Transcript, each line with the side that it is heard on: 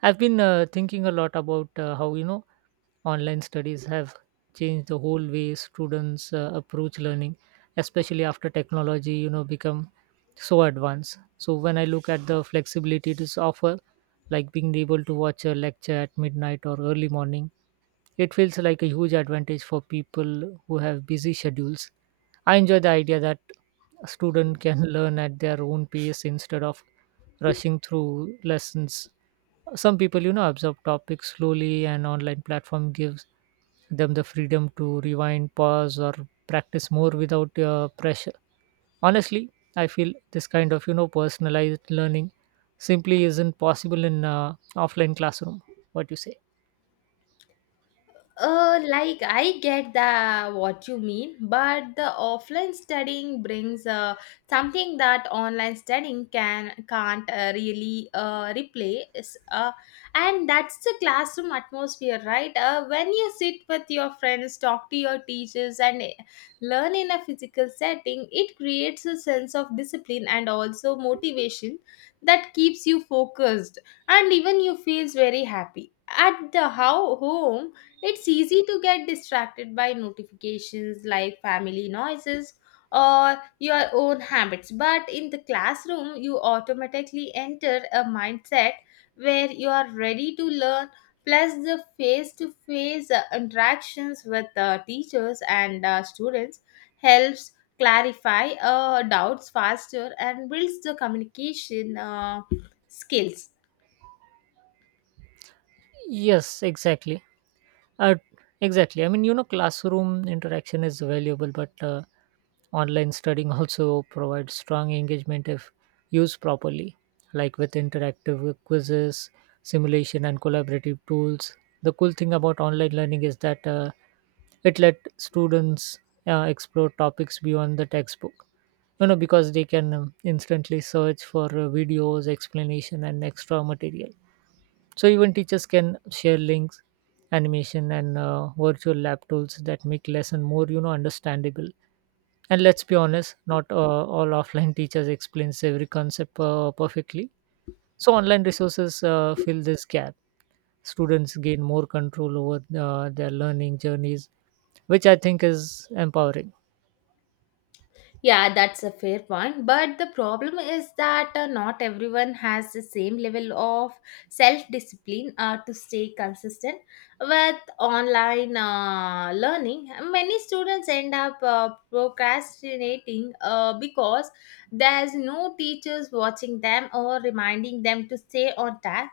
right: I've been thinking a lot about how online studies have changed the whole way students approach learning, especially after technology become so advanced. So when I look at the flexibility it is offer, like being able to watch a lecture at midnight or early morning, it feels like a huge advantage for people who have busy schedules. I enjoy the idea that a student can learn at their own pace instead of rushing through lessons. Some people absorb topics slowly, and online platform gives them the freedom to rewind, pause, or practice more without pressure. Honestly, I feel this kind of personalized learning simply isn't possible in offline classroom. What you say?
left: Like I get the what you mean, but the offline studying brings something that online studying can't really replace. And that's the classroom atmosphere, right? When you sit with your friends, talk to your teachers, and learn in a physical setting, it creates a sense of discipline and also motivation that keeps you focused, and even you feels very happy. At the how home it's easy to get distracted by notifications like family noises or your own habits, but in the classroom, you automatically enter a mindset where you are ready to learn, plus the face to face interactions with teachers and students helps clarify doubts faster and builds the communication skills.
right: Yes, exactly. Uh, exactly. I mean, you know, classroom interaction is valuable, but online studying also provides strong engagement if used properly, like with interactive quizzes, simulation, and collaborative tools. The cool thing about online learning is that it let students explore topics beyond the textbook. You know, because they can instantly search for videos, explanation, and extra material. So even teachers can share links, animation, and virtual lab tools that make lesson more understandable. And let's be honest, not all offline teachers explains every concept perfectly. So online resources fill this gap. Students gain more control over their learning journeys, which I think is empowering.
left: Yeah, that's a fair point. But the problem is that not everyone has the same level of self discipline to stay consistent with online learning. Many students end up procrastinating because there's no teachers watching them or reminding them to stay on task.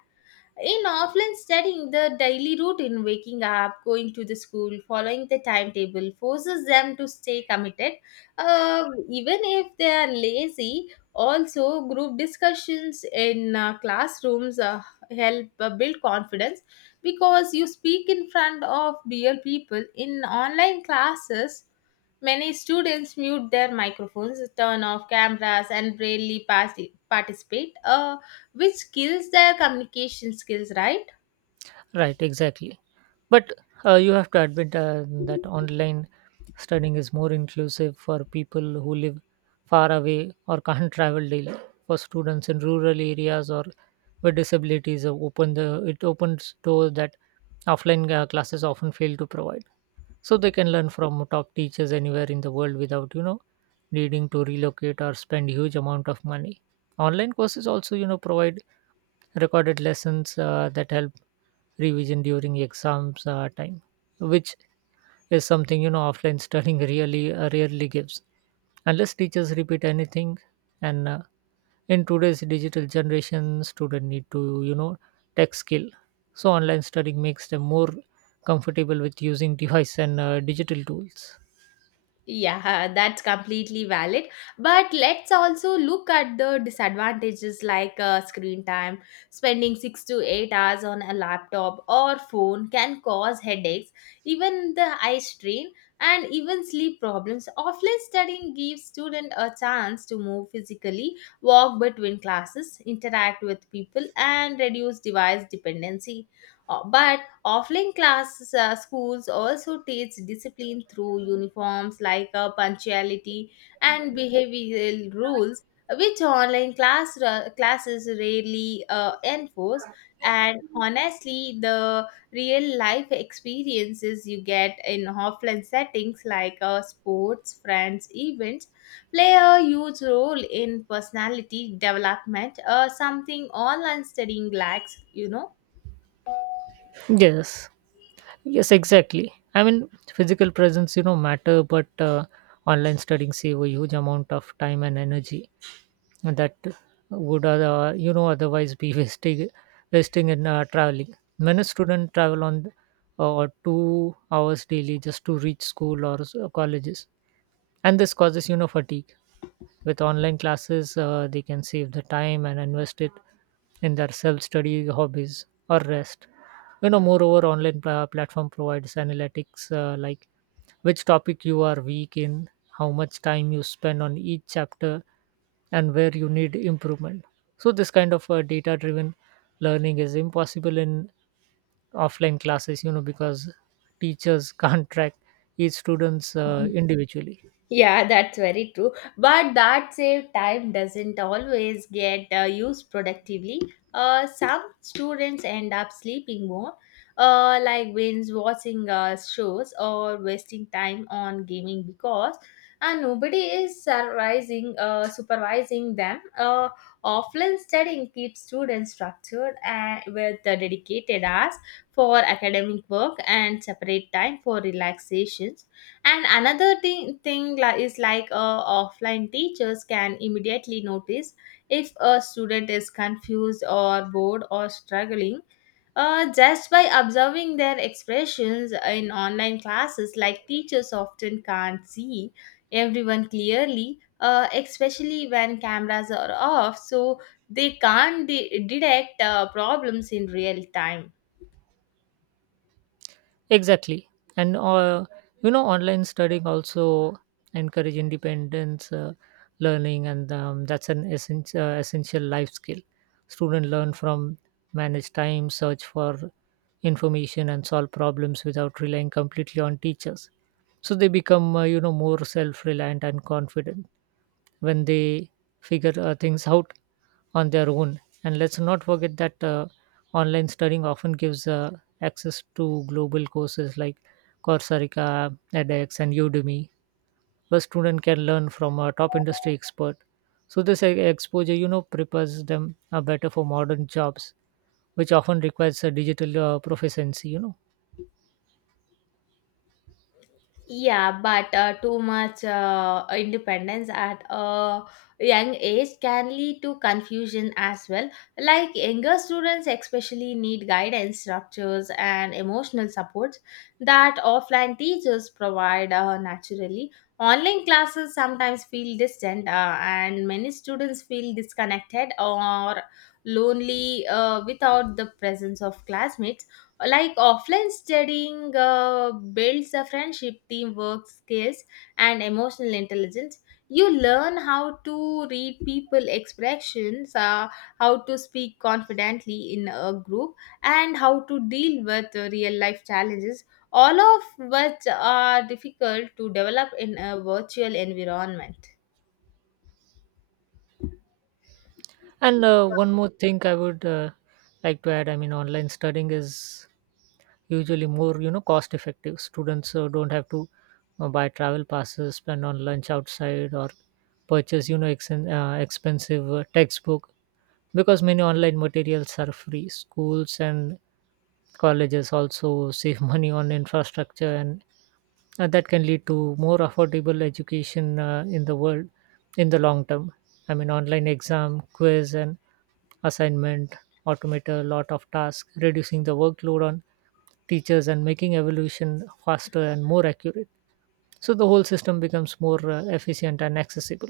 left: In offline studying, the daily routine, waking up, going to the school, following the timetable, forces them to stay committed. Even if they are lazy, also group discussions in classrooms help build confidence because you speak in front of real people. In online classes, many students mute their microphones, turn off cameras, and rarely participate. Which kills their communication skills, right?
right: Right, exactly. But you have to admit that online studying is more inclusive for people who live far away or can't travel daily. For students in rural areas or with disabilities, open the it opens doors that offline classes often fail to provide. So they can learn from top teachers anywhere in the world without needing to relocate or spend huge amount of money. Online courses also provide recorded lessons that help revision during exams time, which is something offline studying really rarely gives unless teachers repeat anything. And in today's digital generation, students need to tech skill, so online studying makes them more comfortable with using device and digital tools.
left: Yeah, that's completely valid, but let's also look at the disadvantages like screen time. Spending 6 to 8 hours on a laptop or phone can cause headaches, even the eye strain and even sleep problems. Offline studying gives students a chance to move physically, walk between classes, interact with people and reduce device dependency. But offline classes, schools also teach discipline through uniforms like punctuality and behavioral rules, which online classes rarely enforce. And honestly, the real life experiences you get in offline settings like sports, friends, events play a huge role in personality development, something online studying lacks, you know.
right: Yes. Yes, exactly. I mean, physical presence matter, but online studying save a huge amount of time and energy that would otherwise be wasting in traveling. Many students travel on 2 hours daily just to reach school or s- colleges, and this causes fatigue. With online classes, they can save the time and invest it in their self study, hobbies, or rest. Moreover, online platform provides analytics, like which topic you are weak in, how much time you spend on each chapter, and where you need improvement. So this kind of data driven learning is impossible in offline classes, because teachers can't track each students individually.
left: Yeah, that's very true. But that save time doesn't always get used productively. Some students end up sleeping more, like binge watching shows or wasting time on gaming because nobody is supervising them. Offline studying keeps students structured and with dedicated hours for academic work and separate time for relaxation. And another thing is like offline teachers can immediately notice if a student is confused or bored or struggling, just by observing their expressions. In online classes, like teachers often can't see everyone clearly, especially when cameras are off, so they can't detect problems in real time.
right: Exactly. And, you know, online studying also encourage independence, learning, and that's an essential life skill. Students learn from manage time, search for information, and solve problems without relying completely on teachers. So they become, you know, more self-reliant and confident when they figure things out on their own. And let's not forget that online studying often gives access to global courses like Coursera, edX, and Udemy, where students can learn from a top industry expert. So this exposure, you know, prepares them better for modern jobs, which often requires a digital proficiency, you know.
left: Yeah, but too much independence at a young age can lead to confusion as well. Like younger students, especially, need guidance, structures, and emotional supports that offline teachers provide naturally. Online classes sometimes feel distant, and many students feel disconnected or lonely without the presence of classmates. Like offline studying builds a friendship, teamwork, skills, and emotional intelligence. You learn how to read people expressions, how to speak confidently in a group, and how to deal with real life challenges, all of which are difficult to develop in a virtual environment.
right: And one more thing I would like to add, I mean, online studying is usually more cost effective. Students don't have to buy travel passes, spend on lunch outside, or purchase expensive textbook, because many online materials are free. Schools and colleges also save money on infrastructure, and that can lead to more affordable education in the world in the long term. I mean, online exam, quiz, and assignment automate a lot of tasks, reducing the workload on teachers and making evolution faster and more accurate. So the whole system becomes more efficient and accessible.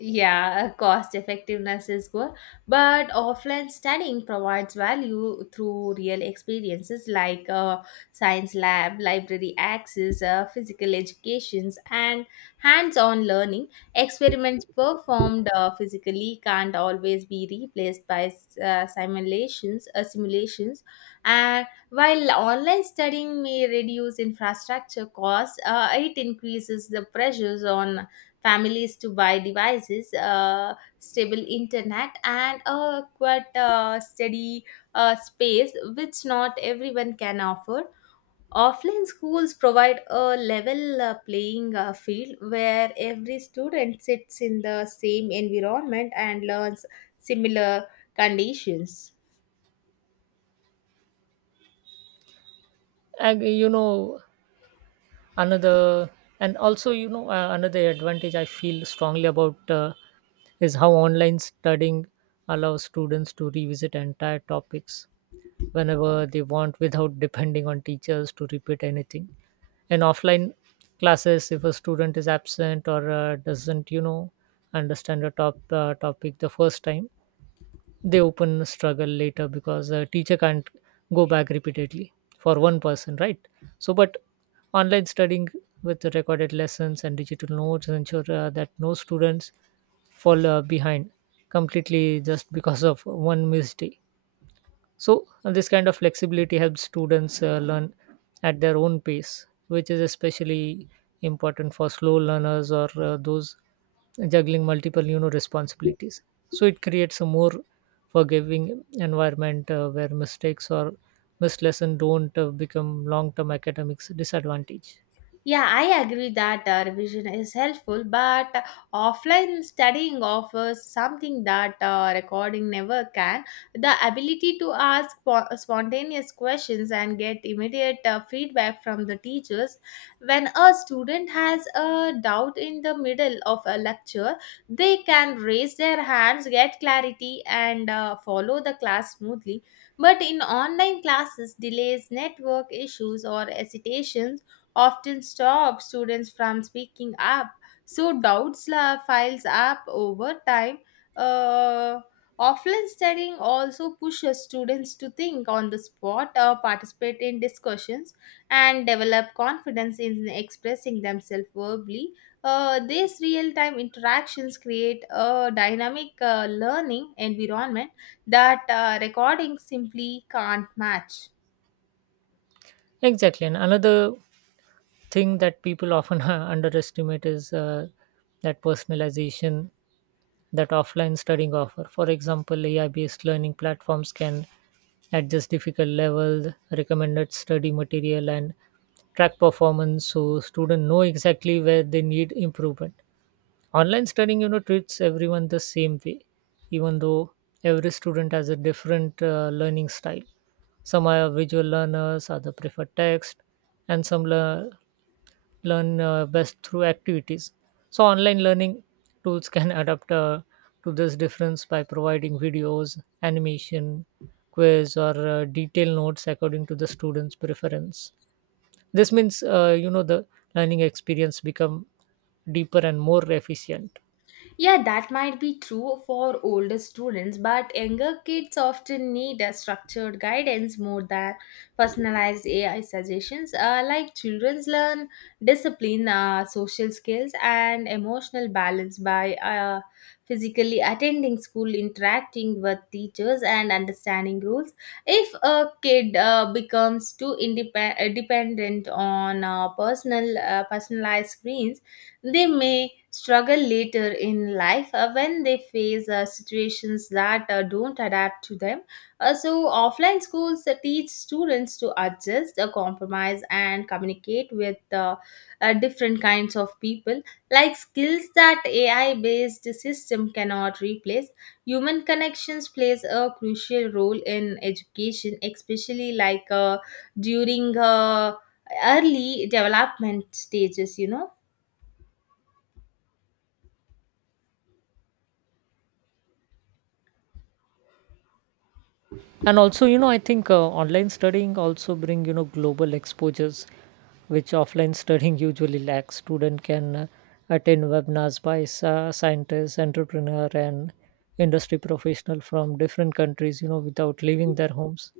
left: Yeah, cost effectiveness is good, but offline studying provides value through real experiences like science lab, library access, physical educations, and hands-on learning. Experiments performed physically can't always be replaced by simulations, and while online studying may reduce infrastructure costs, it increases the pressures on families to buy devices, stable internet, and a quite steady space, which not everyone can afford. Offline schools provide a level playing field where every student sits in the same environment and learns similar conditions.
right: And you know another and also another advantage I feel strongly about is how online studying allows students to revisit entire topics whenever they want without depending on teachers to repeat anything. In offline classes, if a student is absent or doesn't understand a topic the first time, they open struggle later because the teacher can't go back repeatedly for one person, right? So but online studying, with the recorded lessons and digital notes, ensure that no students fall behind completely just because of one missed day. So this kind of flexibility helps students learn at their own pace, which is especially important for slow learners or those juggling multiple responsibilities. So it creates a more forgiving environment where mistakes or missed lesson don't become long-term academics disadvantage.
left: Yeah, I agree that revision is helpful, but offline studying offers something that recording never can: the ability to ask spontaneous questions and get immediate feedback from the teachers. When a student has a doubt in the middle of a lecture, they can raise their hands, get clarity, and follow the class smoothly. But in online classes, delays, network issues, or hesitations often stop students from speaking up. So doubts files up over time. Uh, offline studying also pushes students to think on the spot or participate in discussions and develop confidence in expressing themselves verbally. These real-time interactions create a dynamic learning environment that recording simply can't match.
right: Exactly, and another thing that people often underestimate is that personalization that offline studying offer. For example, AI-based learning platforms can adjust difficult level, recommended study material, and track performance so students know exactly where they need improvement. Online studying, you know, treats everyone the same way, even though every student has a different learning style. Some are visual learners, other prefer text, and some learn best through activities. So online learning tools can adapt to this difference by providing videos, animation, quiz, or detailed notes according to the student's preference. This means, you know, the learning experience become deeper and more efficient.
left: Yeah, that might be true for older students, but younger kids often need a structured guidance more than personalized AI suggestions. Like children learn discipline, social skills, and emotional balance by physically attending school, interacting with teachers, and understanding rules. If a kid becomes too independent dependent on personalized screens, they may struggle later in life when they face situations that don't adapt to them. So, offline schools teach students to adjust, compromise, and communicate with different kinds of people, like skills that AI based system cannot replace. Human connections plays a crucial role in education, especially like during early development stages, you know.
right: And also, you know, I think online studying also bring global exposures which offline studying usually lacks. Student can attend webinars by scientists, entrepreneur, and industry professional from different countries, you know, without leaving their homes.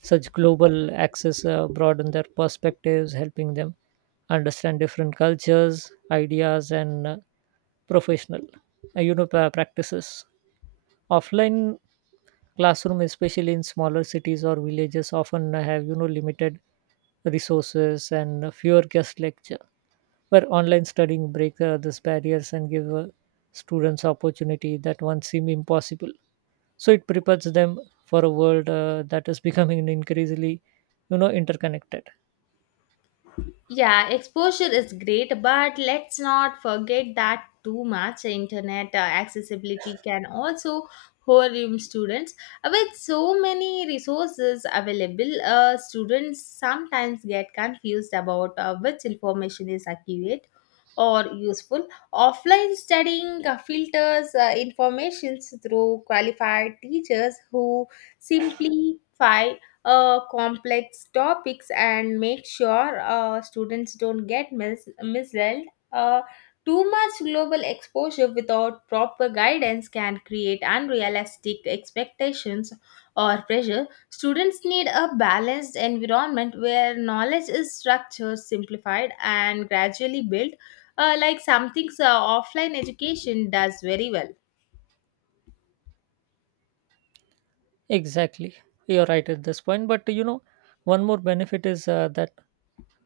right: Such global access broaden their perspectives, helping them understand different cultures, ideas, and professional practices. Offline classroom, especially in smaller cities or villages, often have limited resources and fewer guest lecture, where online studying break these barriers and give students opportunity that once seem impossible. So it prepares them for a world that is becoming increasingly interconnected.
left: Yeah, exposure is great, but let's not forget that too much internet accessibility can also harm students. With so many resources available, students sometimes get confused about which information is accurate or useful. Offline studying filters information through qualified teachers who simplify complex topics and make sure students don't get misled. Uh, too much global exposure without proper guidance can create unrealistic expectations or pressure. Students need a balanced environment where knowledge is structured, simplified, and gradually built, like something offline education does very well.
right: Exactly. You're right at this point. But you know, one more benefit is that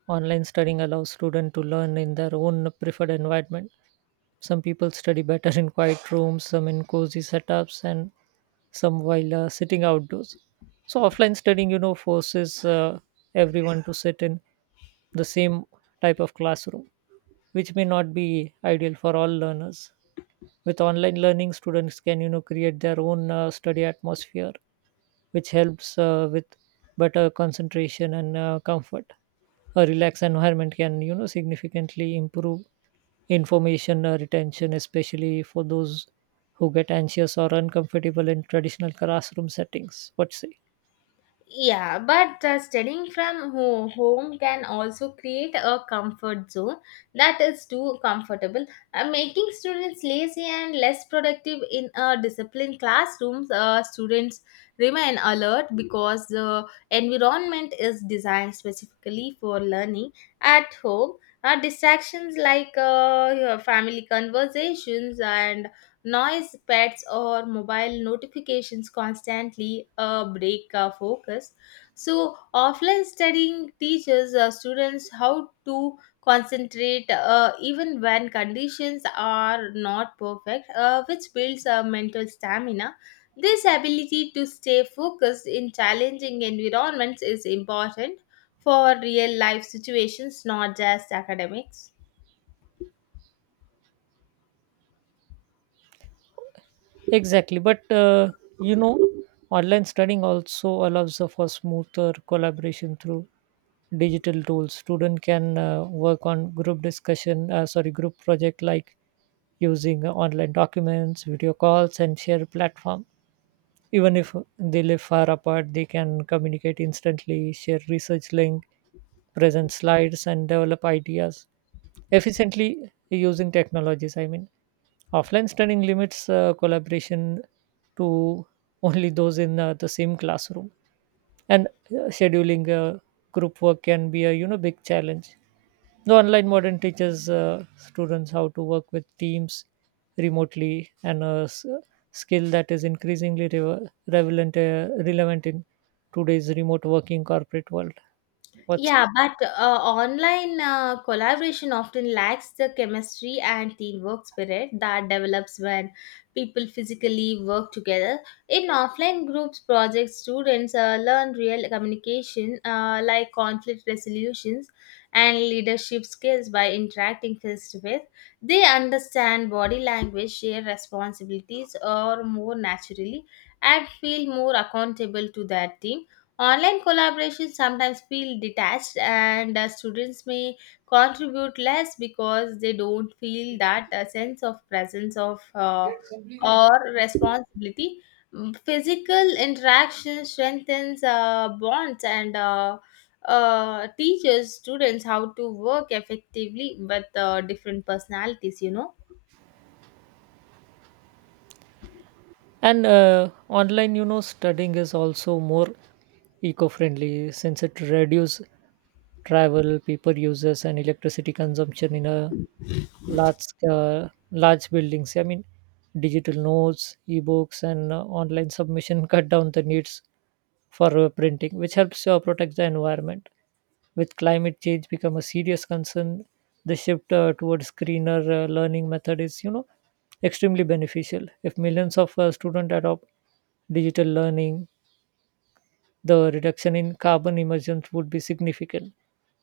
right: online studying allows students to learn in their own preferred environment. Some people study better in quiet rooms, some in cozy setups, and some while sitting outdoors. So offline studying, you know, forces everyone to sit in the same type of classroom, which may not be ideal for all learners. With online learning, students can, you know, create their own study atmosphere which helps with better concentration and comfort. A relaxed environment can, you know, significantly improve information retention, especially for those who get anxious or uncomfortable in traditional classroom settings. What say?
left: Yeah, but studying from home can also create a comfort zone that is too comfortable, making students lazy and less productive in a disciplined classrooms. Students remain alert because the environment is designed specifically for learning at home. Distractions like your family conversations and noise, pets, or mobile notifications constantly break our focus. So, offline studying teaches students how to concentrate even when conditions are not perfect, which builds mental stamina. This ability to stay focused in challenging environments is important for real life situations, not just academics.
right: Exactly, but you know, online studying also allows for smoother collaboration through digital tools. Student can work on group project, like using online documents, video calls, and share platform. Even if they live far apart, they can communicate instantly, share research link, present slides, and develop ideas efficiently using technologies, I mean. Offline studying limits collaboration to only those in the same classroom, and scheduling group work can be a big challenge. The online modern teaches students how to work with teams remotely, and a skill that is increasingly relevant in today's remote working corporate world. What's...
left: Yeah, but online collaboration often lacks the chemistry and teamwork spirit that develops when people physically work together. In offline groups projects, students learn real communication, like conflict resolutions and leadership skills by interacting face to face. They understand body language, share responsibilities, or more naturally, and feel more accountable to their team. Online collaborations sometimes feel detached, and students may contribute less because they don't feel that sense of presence of or responsibility. Mm, physical interaction strengthens bonds and teaches students how to work effectively with different personalities, you know.
right: And online, you know, studying is also more eco-friendly since it reduces travel, paper uses, and electricity consumption in a large large buildings. I mean, digital notes, ebooks, and online submission cut down the needs for printing, which helps protect the environment. With climate change become a serious concern, the shift towards greener learning method is, you know, extremely beneficial. If millions of students adopt digital learning, the reduction in carbon emissions would be significant.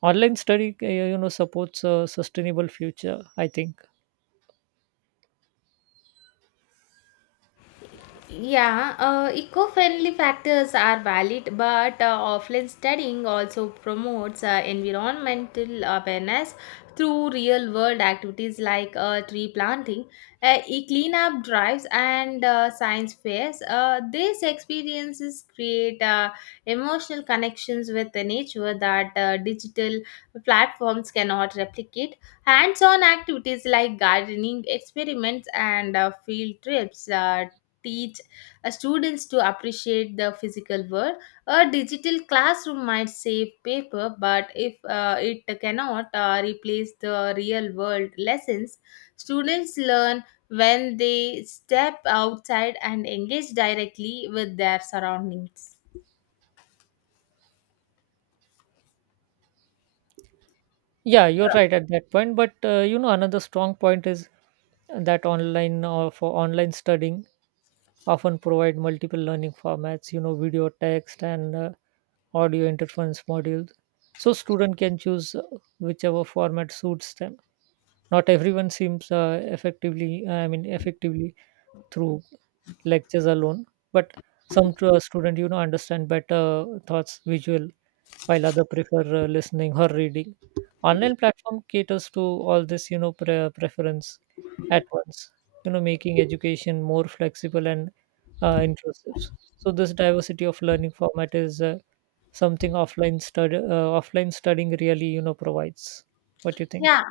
right: Online study, you know, supports a sustainable future, I think.
left: Yeah, eco-friendly factors are valid, but offline studying also promotes environmental awareness through real-world activities like tree planting, e-cleanup drives, and science fairs. These experiences create emotional connections with the nature that digital platforms cannot replicate. Hands-on activities like gardening experiments and field trips, teach students to appreciate the physical world. A digital classroom might save paper, but if it cannot replace the real world lessons, students learn when they step outside and engage directly with their surroundings.
right: Yeah, you're right at that point. But you know, another strong point is that online or for online studying often provide multiple learning formats, you know, video, text, and audio interference modules, so student can choose whichever format suits them. Not everyone seems effectively through lectures alone, but some student, you know, understand better thoughts visual, while other prefer listening or reading. Online platform caters to all this, you know, preference at once, you know, making education more flexible and inclusive. So this diversity of learning format is something offline studying really, you know, provides. What do you think?
left: Yeah,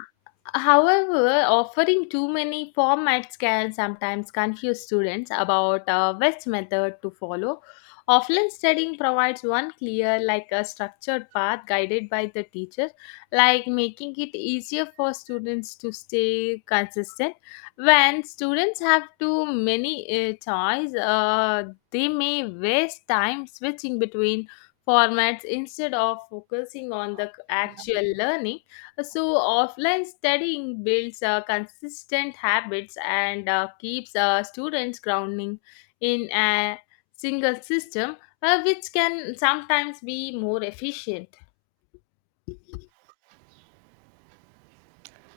left: however, offering too many formats can sometimes confuse students about best method to follow. Offline studying provides one clear, like a structured path guided by the teacher, like making it easier for students to stay consistent. When students have too many choice, they may waste time switching between formats instead of focusing on the actual learning. So offline studying builds consistent habits and keeps students grounding in a single system, which can sometimes be more efficient.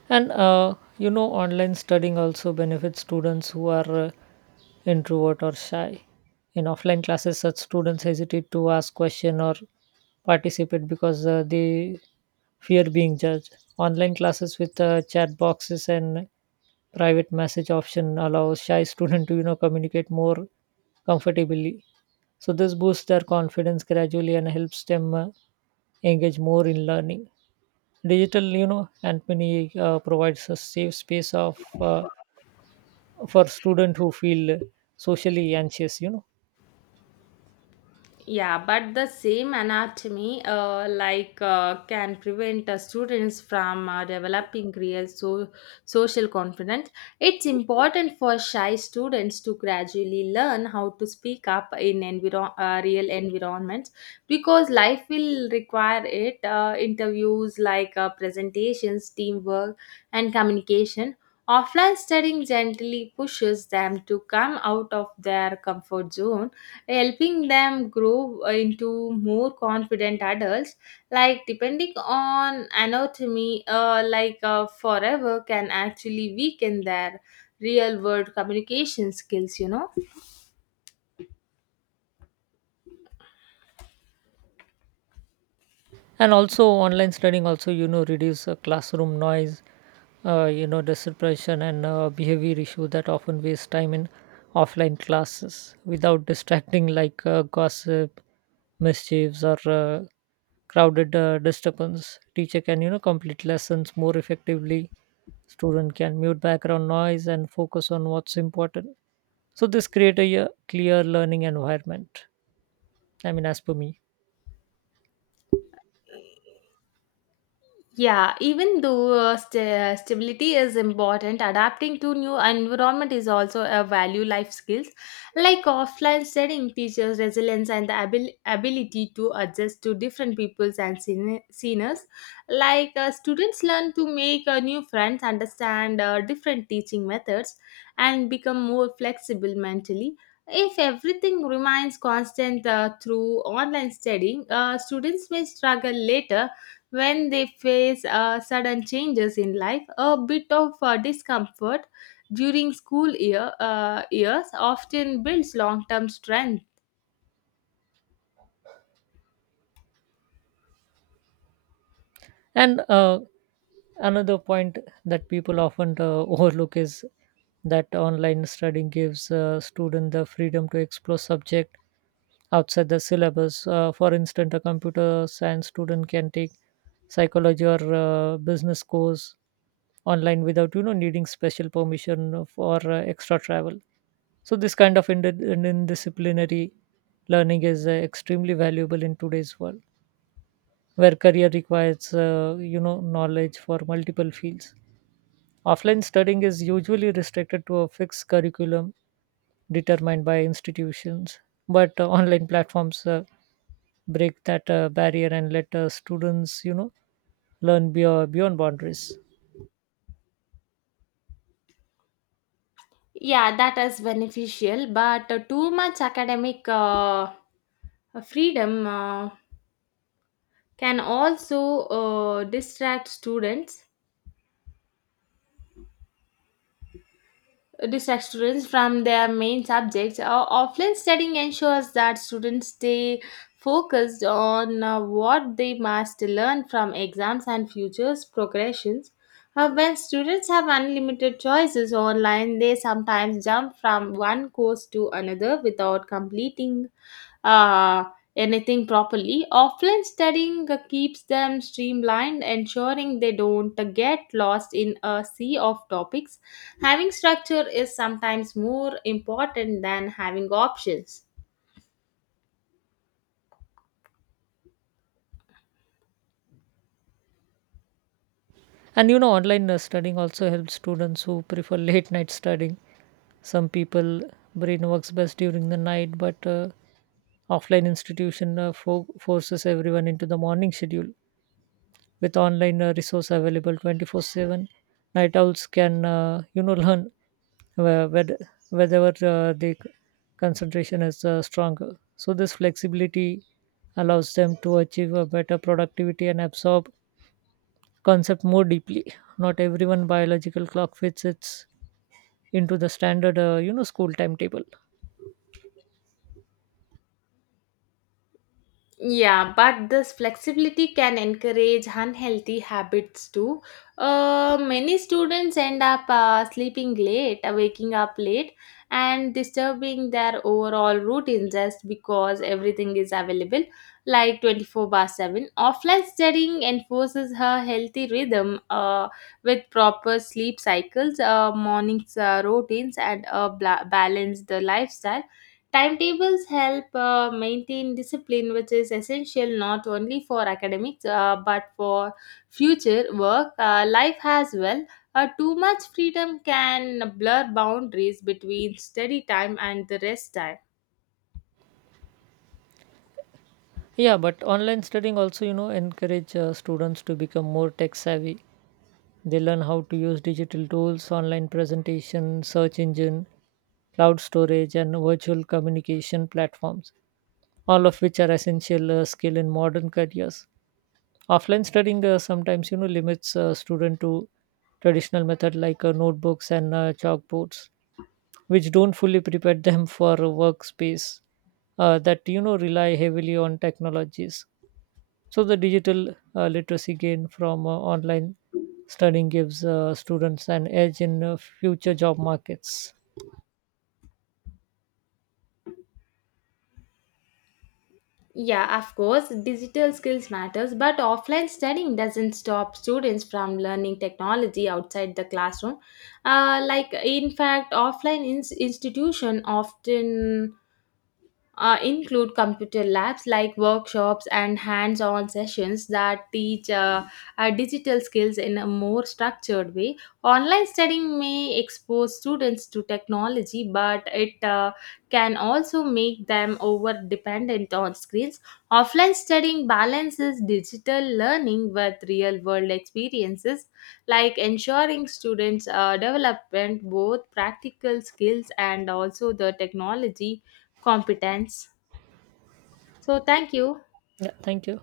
right: And you know, online studying also benefits students who are introvert or shy. In offline classes, such students hesitate to ask question or participate because they fear being judged. Online classes, with chat boxes and private message option, allows shy student to communicate more comfortably. So this boosts their confidence gradually and helps them engage more in learning. Digital, you know, Anthony provides a safe space of for student who feel socially anxious, you know.
left: Yeah, but the same anatomy, can prevent students from developing real social confidence. It's important for shy students to gradually learn how to speak up in real environments because life will require it. Interviews like presentations, teamwork, and communication. Offline studying gently pushes them to come out of their comfort zone, helping them grow into more confident adults. Like depending on anatomy forever can actually weaken their real world communication skills, you know.
right: And also online studying also, you know, reduce classroom noise, disruption, and behavior issue that often waste time in offline classes. Without distracting like gossip, mischiefs, or crowded disturbance, teacher can, complete lessons more effectively. Student can mute background noise and focus on what's important. So this create a clear learning environment, I mean, as per me.
left: Yeah, even though stability is important, adapting to new environment is also a value life skills. Like offline studying teaches resilience and the ability to adjust to different peoples and scenarios. Like students learn to make new friends, understand different teaching methods, and become more flexible mentally. If everything remains constant through online studying, students may struggle later when they face sudden changes in life. A bit of discomfort during school years often builds long term strength.
right: And another point that people often overlook is that online studying gives students the freedom to explore subject outside the syllabus. For instance, a computer science student can take psychology or business course online without needing special permission for extra travel. So this kind of indisciplinary learning is extremely valuable in today's world, where career requires, knowledge for multiple fields. Offline studying is usually restricted to a fixed curriculum determined by institutions, but online platforms break that barrier and let students, you know, learn beyond boundaries.
left: Yeah, that is beneficial, but too much academic freedom can also distract students distractions from their main subjects. Offline studying ensures that students stay focused on what they must learn from exams and futures progressions. When students have unlimited choices online, they sometimes jump from one course to another without completing uh, anything properly. Offline studying keeps them streamlined, ensuring they don't get lost in a sea of topics. Having structure is sometimes more important than having options.
right: And you know, online studying also helps students who prefer late night studying. Some people brain works best during the night, but offline institution forces everyone into the morning schedule. With online resource available 24/7, night owls can, you know, learn where- where- wherever concentration is stronger. So this flexibility allows them to achieve a better productivity and absorb concept more deeply. Not everyone biological clock fits its into the standard, school timetable.
left: Yeah, but this flexibility can encourage unhealthy habits too. Many students end up sleeping late, waking up late, and disturbing their overall routine just because everything is available, like 24 bar 7. Offline studying enforces her healthy rhythm with proper sleep cycles, mornings routines, and a balanced lifestyle. Timetables help maintain discipline, which is essential not only for academics but for future work, life as well. Too much freedom can blur boundaries between study time and the rest time.
right: Yeah, but online studying also, you know, encourage students to become more tech savvy. They learn how to use digital tools, online presentation, search engine, cloud storage, and virtual communication platforms, all of which are essential skill in modern careers. Offline studying sometimes, you know, limits student to traditional method like notebooks and chalkboards, which don't fully prepare them for a workspace that, you know, rely heavily on technologies. So the digital literacy gained from online studying gives students an edge in future job markets.
left: Yeah, of course, digital skills matters, but offline studying doesn't stop students from learning technology outside the classroom. Like in fact, offline institution often include computer labs like workshops and hands on sessions that teach digital skills in a more structured way. Online studying may expose students to technology, but it can also make them over dependent on screens. Offline studying balances digital learning with real world experiences, like ensuring students development both practical skills and also the technology competence. So, thank you.
right: Yeah, thank you.